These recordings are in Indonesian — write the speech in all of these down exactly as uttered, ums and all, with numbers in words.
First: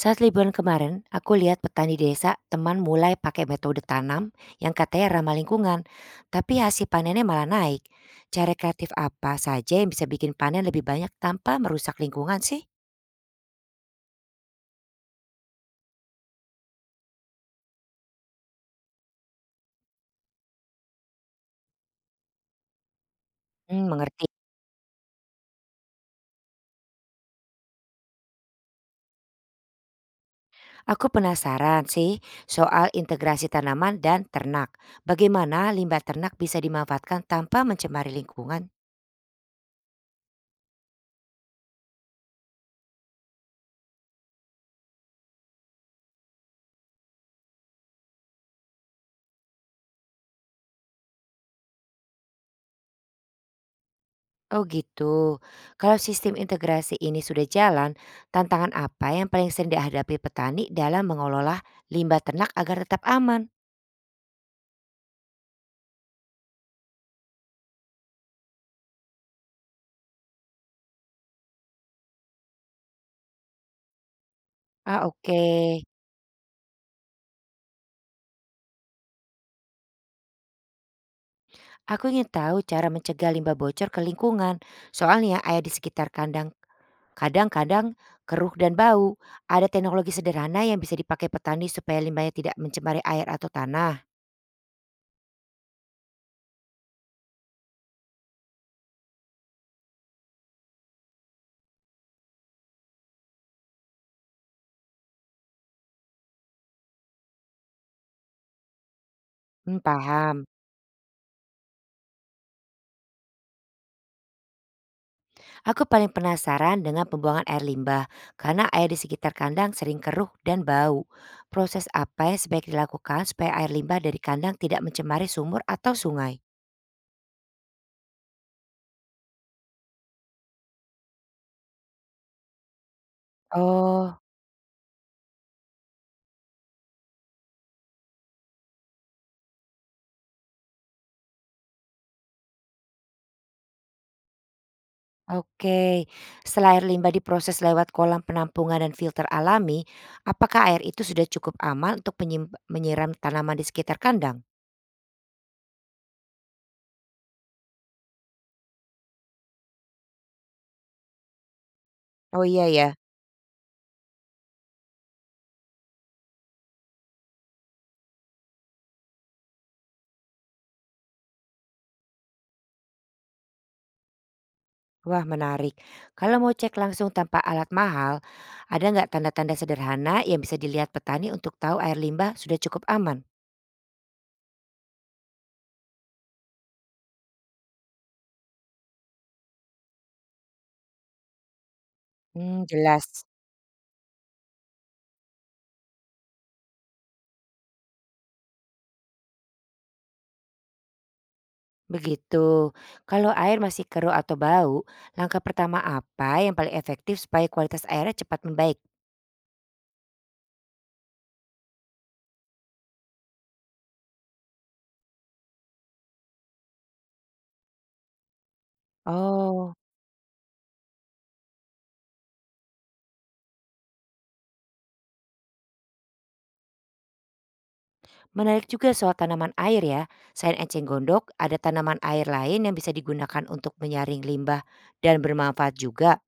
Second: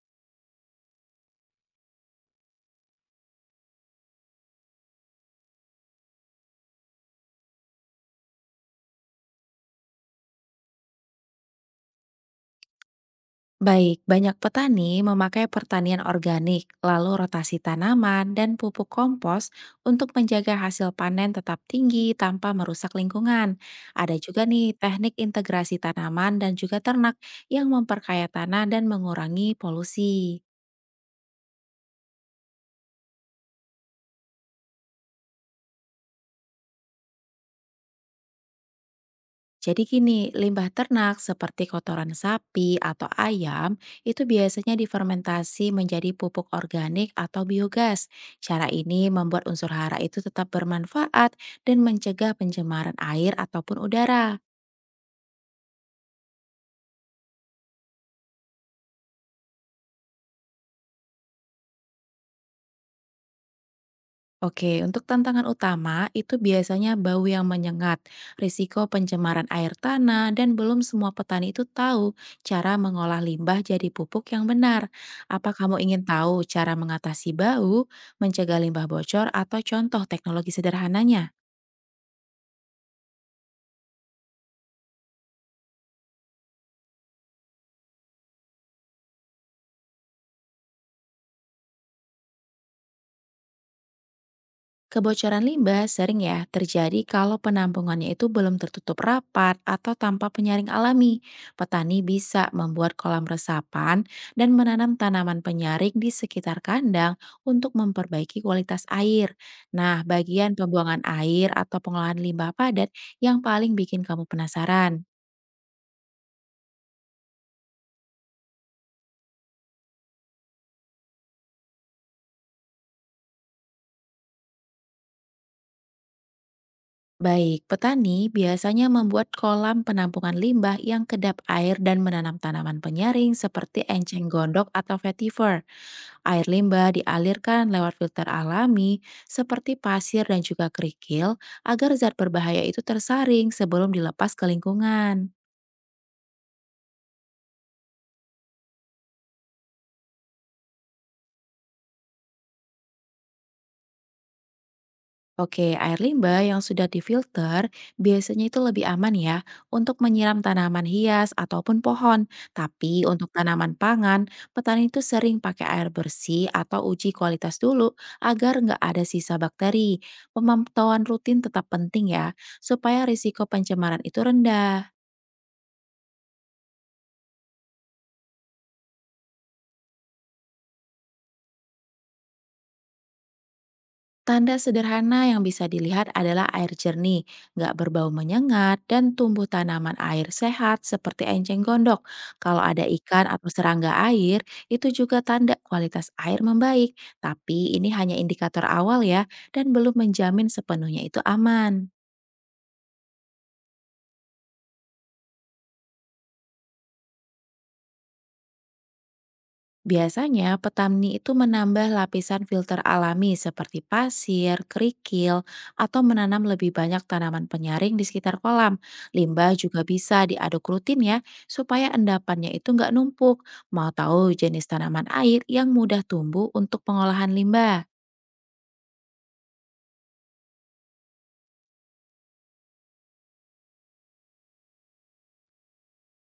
Saat liburan kemarin, aku lihat petani desa teman mulai pakai metode tanam yang katanya ramah lingkungan, tapi hasil panennya malah naik. Cara kreatif apa saja yang bisa bikin panen lebih banyak tanpa merusak lingkungan sih? Baik, banyak petani memakai pertanian organik, lalu rotasi tanaman dan pupuk kompos untuk menjaga hasil panen tetap tinggi tanpa merusak lingkungan. Hmm, Ada mengerti. juga nih teknik integrasi tanaman dan juga ternak yang memperkaya tanah dan mengurangi polusi. Aku penasaran sih soal integrasi tanaman dan ternak. Bagaimana limbah ternak bisa dimanfaatkan tanpa mencemari lingkungan? Jadi gini, limbah ternak seperti kotoran sapi atau ayam itu biasanya difermentasi menjadi pupuk organik atau biogas. Cara ini membuat unsur hara itu tetap bermanfaat dan mencegah pencemaran air ataupun udara. Oh gitu. Kalau sistem integrasi ini sudah jalan, tantangan apa yang paling sering dihadapi petani dalam mengelola limbah ternak agar tetap aman? Oke, untuk tantangan utama itu biasanya bau yang menyengat, risiko pencemaran air tanah, dan belum semua petani itu tahu cara mengolah limbah jadi pupuk yang benar. Ah, oke. Apa kamu ingin tahu cara mengatasi bau, mencegah limbah bocor, atau contoh teknologi sederhananya? Aku ingin tahu cara mencegah limbah bocor ke lingkungan. Soalnya air di sekitar kandang kadang-kadang keruh dan bau. Ada teknologi sederhana yang bisa dipakai petani supaya limbahnya tidak mencemari air atau tanah. Kebocoran limbah sering ya terjadi kalau penampungannya itu belum tertutup rapat atau tanpa penyaring alami. Petani bisa membuat kolam resapan dan menanam tanaman penyaring di sekitar kandang untuk memperbaiki kualitas air. Hmm, Nah, paham. bagian pembuangan air atau pengolahan limbah padat yang paling bikin kamu penasaran. Aku paling penasaran dengan pembuangan air limbah karena air di sekitar kandang sering keruh dan bau. Proses apa yang sebaiknya dilakukan supaya air limbah dari kandang tidak mencemari sumur atau sungai? Baik, petani biasanya membuat kolam penampungan limbah yang kedap air dan menanam tanaman penyaring seperti Oh, enceng gondok atau vetiver. Air limbah dialirkan lewat filter alami seperti pasir dan juga kerikil agar zat berbahaya itu tersaring sebelum dilepas ke lingkungan. oke. Setelah air limbah diproses lewat kolam penampungan dan filter alami, apakah air itu sudah cukup aman untuk penyim- menyiram tanaman di sekitar kandang? Oke, air limbah yang sudah difilter biasanya itu lebih aman ya untuk menyiram tanaman hias ataupun pohon. Oh iya ya. Tapi untuk tanaman pangan, petani itu sering pakai air bersih atau uji kualitas dulu agar nggak ada sisa bakteri. Pemantauan rutin tetap penting ya, supaya risiko pencemaran itu rendah. Wah, menarik. Kalau mau cek langsung tanpa alat mahal, ada nggak tanda-tanda sederhana yang bisa dilihat petani untuk tahu air limbah sudah cukup aman? Tanda sederhana yang bisa dilihat adalah air jernih, nggak berbau menyengat, dan tumbuh tanaman air sehat seperti enceng gondok. Kalau Hmm, ada ikan jelas. atau serangga air, itu juga tanda kualitas air membaik. Tapi ini hanya indikator awal ya, dan belum menjamin sepenuhnya itu aman. Begitu. Kalau air masih keruh atau bau, langkah pertama apa yang paling efektif supaya kualitas airnya cepat membaik? Biasanya, petani itu menambah lapisan filter alami seperti pasir, kerikil, atau menanam lebih banyak tanaman penyaring di sekitar kolam. Limbah Oh, juga bisa diaduk rutin ya, supaya endapannya itu nggak numpuk. Mau tahu jenis tanaman air yang mudah tumbuh untuk pengolahan limbah? menarik juga soal tanaman air ya. Selain enceng gondok, ada tanaman air lain yang bisa digunakan untuk menyaring limbah dan bermanfaat juga.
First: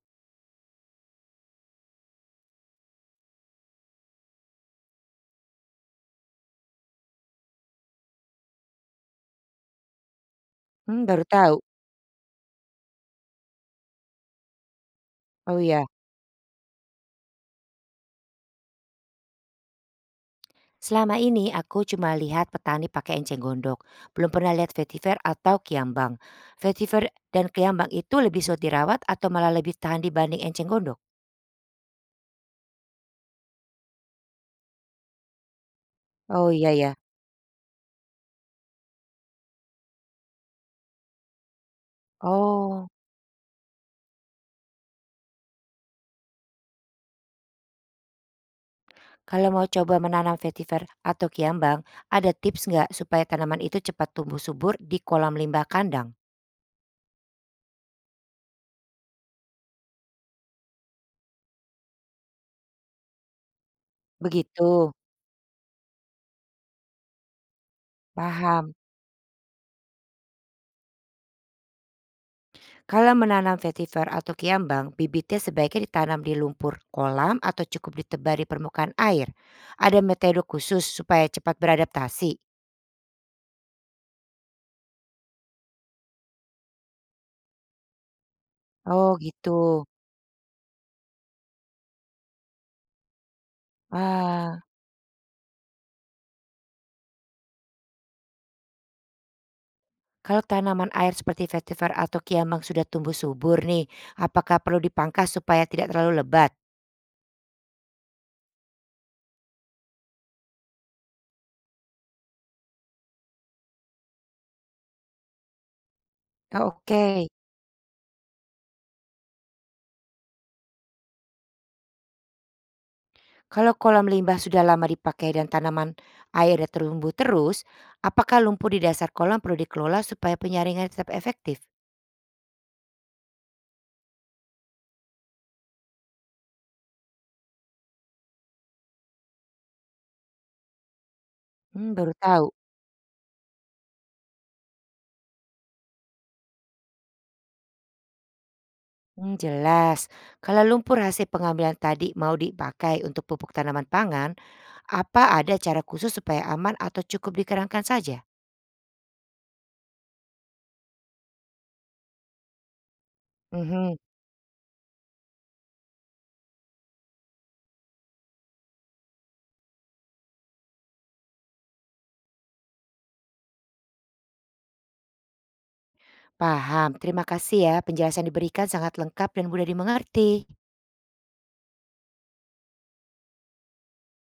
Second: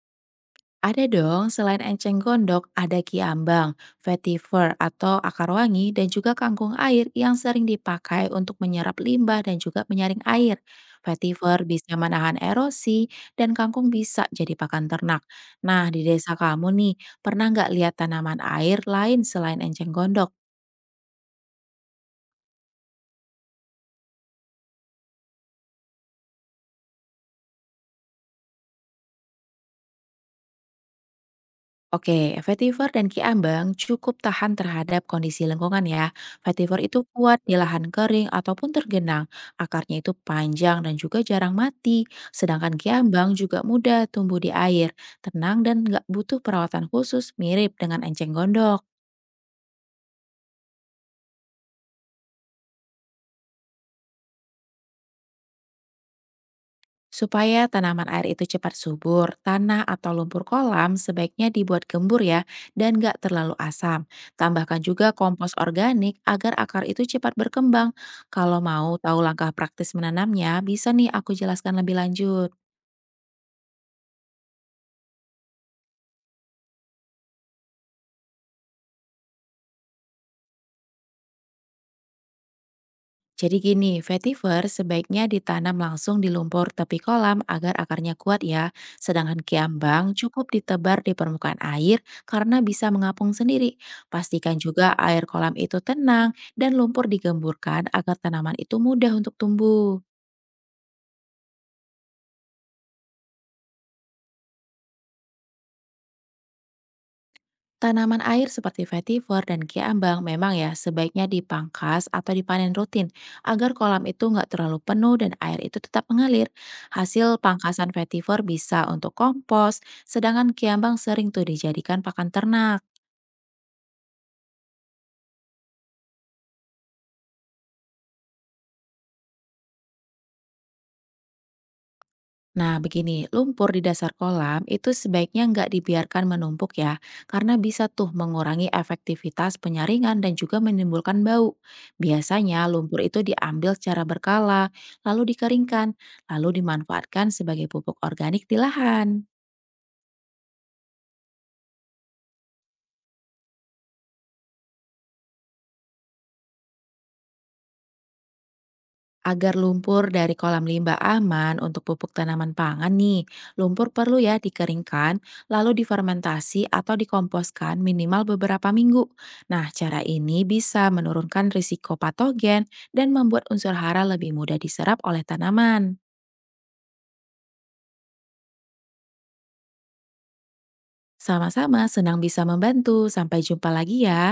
Ada dong, selain enceng gondok, ada kiambang, vetiver atau akar wangi, dan juga kangkung air yang sering dipakai untuk menyerap limbah dan juga menyaring air. Hmm, baru tahu. Vetiver bisa menahan erosi, dan kangkung bisa jadi pakan ternak. Oh iya. Nah, di desa kamu nih, pernah nggak lihat tanaman air lain selain enceng gondok? Selama ini aku cuma lihat petani pakai enceng gondok, belum pernah lihat vetiver atau kiambang. Vetiver dan kiambang itu lebih sulit dirawat atau malah lebih tahan dibanding enceng gondok? Oke, vetiver dan kiambang cukup tahan terhadap kondisi lengkungan ya. Oh iya Vetiver ya. itu kuat di lahan kering ataupun tergenang. Akarnya itu panjang dan juga jarang mati. Sedangkan Oh, kiambang juga mudah tumbuh di air, tenang dan nggak butuh perawatan khusus mirip dengan enceng gondok. kalau mau coba menanam vetiver atau kiambang, ada tips nggak supaya tanaman itu cepat tumbuh subur di kolam limbah kandang? Supaya tanaman air itu cepat subur, tanah atau lumpur kolam sebaiknya dibuat gembur ya dan nggak terlalu asam. Begitu, Tambahkan juga kompos organik agar akar itu cepat berkembang. Kalau paham. mau tahu langkah praktis menanamnya, bisa nih aku jelaskan lebih lanjut. Kalau menanam vetiver atau kiambang, bibitnya sebaiknya ditanam di lumpur kolam atau cukup ditebar di permukaan air. Ada metode khusus supaya cepat beradaptasi. Jadi gini, vetiver sebaiknya ditanam langsung di lumpur tepi kolam agar akarnya kuat ya. Oh Sedangkan gitu. kiambang cukup ditebar di permukaan air karena bisa mengapung sendiri. Pastikan Ah, juga air kolam itu tenang dan lumpur digemburkan agar tanaman itu mudah untuk tumbuh. kalau tanaman air seperti vetiver atau kiambang sudah tumbuh subur nih, apakah perlu dipangkas supaya tidak terlalu lebat? Tanaman air seperti vetiver dan kiambang memang ya sebaiknya dipangkas atau dipanen rutin agar kolam itu nggak terlalu penuh dan air itu tetap mengalir. Oh, Hasil oke. pangkasan vetiver bisa untuk kompos, sedangkan kiambang sering tuh dijadikan pakan ternak. Kalau kolam limbah sudah lama dipakai dan tanaman airnya tumbuh terus, apakah lumpur di dasar kolam perlu dikelola supaya penyaringan tetap efektif? Nah, begini, lumpur di dasar kolam itu sebaiknya nggak dibiarkan menumpuk ya, karena bisa tuh mengurangi efektivitas penyaringan dan juga menimbulkan bau. Hmm, baru tahu. Biasanya lumpur itu diambil secara berkala, lalu dikeringkan, lalu dimanfaatkan sebagai pupuk organik di lahan. Hmm, jelas. Kalau lumpur hasil pengambilan tadi mau dipakai untuk pupuk tanaman pangan, apa ada cara khusus supaya aman atau cukup dikeringkan saja? Agar lumpur dari kolam limbah aman untuk pupuk tanaman pangan nih, lumpur Mhm, perlu ya dikeringkan, lalu difermentasi atau dikomposkan minimal beberapa minggu. Nah, cara ini bisa menurunkan risiko patogen dan membuat unsur hara lebih mudah diserap oleh tanaman. paham. Terima kasih ya, penjelasan diberikan sangat lengkap dan mudah dimengerti. Sama-sama senang bisa membantu. Sampai jumpa lagi ya.